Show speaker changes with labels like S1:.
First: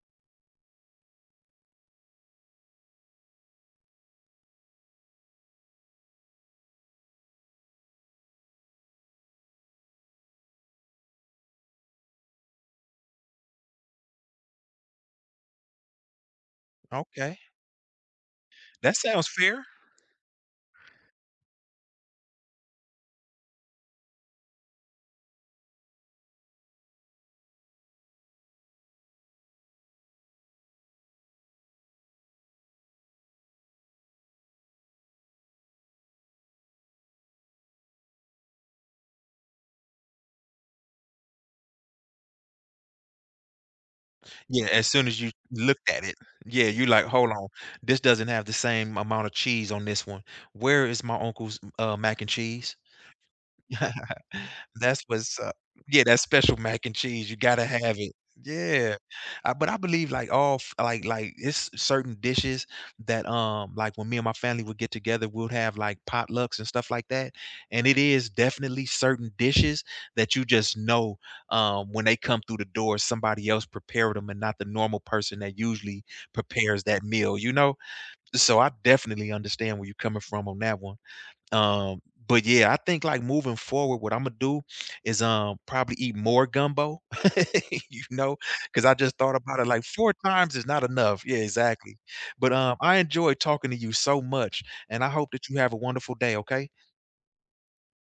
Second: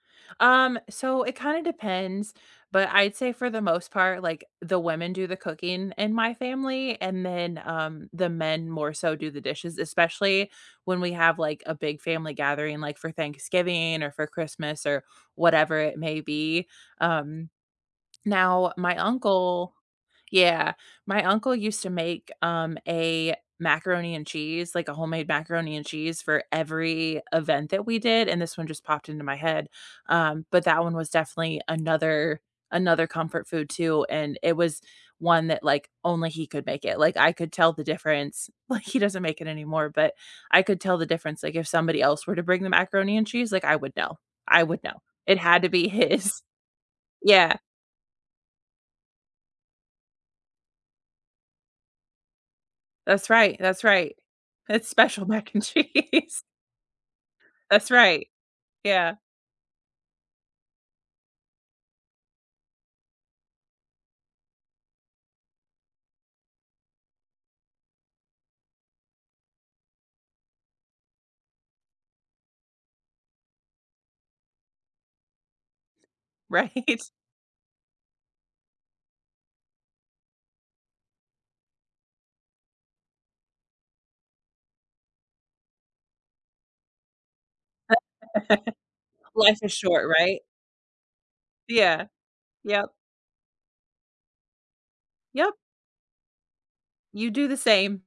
S1: Um, so it kinda depends, but I'd say for the most part, like, the women do the cooking in my family, and then, um, the men more so do the dishes, especially when we have, like, a big family gathering, like, for Thanksgiving or for Christmas or whatever it may be.
S2: Okay.
S1: Um, now my
S2: That sounds fair.
S1: uncle Yeah. My uncle used to make, um, a macaroni and cheese, like, a homemade macaroni and cheese for every event that we did- and this one just popped into my head- um, but that one was definitely another another comfort food too, and it was one that, like, only he could make it. Like, I could tell the difference like, he doesn't make it anymore, but I could tell the difference, like, if somebody else were to bring the macaroni and cheese, like, I would know, I
S2: Yeah,
S1: would
S2: as
S1: know.
S2: soon as you
S1: It had to be
S2: looked at it
S1: his.
S2: Yeah, you're like, "Hold on,
S1: Yeah.
S2: this doesn't have the same amount of cheese on this one. Where is my uncle's m uh, mac and cheese?"
S1: That's right, that's right. It's
S2: That's
S1: special
S2: was, uh
S1: mac and
S2: Yeah, that
S1: cheese.
S2: special mac and cheese, you gotta
S1: That's
S2: have it.
S1: right.
S2: Yeah,
S1: Yeah.
S2: uh, but I believe like all f like like it's certain dishes that, um like, when me and my family would get together, we'd have like potlucks and stuff like that, and it is definitely certain dishes that you just know, um, when they come through the door, somebody else prepared them and not the normal person that usually
S1: Right?
S2: prepares that meal, you know? So, I definitely understand where you're coming from on that one, um, but yeah, I think like moving forward, what Imma do is, um, probably eat more gumbo, you know, 'cause I just thought about
S1: Life
S2: it,
S1: is
S2: like,
S1: short,
S2: 4
S1: right?
S2: times is not enough. Yeah, exactly,
S1: Yeah.
S2: but, um,
S1: Yep.
S2: I enjoyed talking to you so much, and I hope that
S1: Yep.
S2: you have a wonderful day, okay?
S1: You do the same.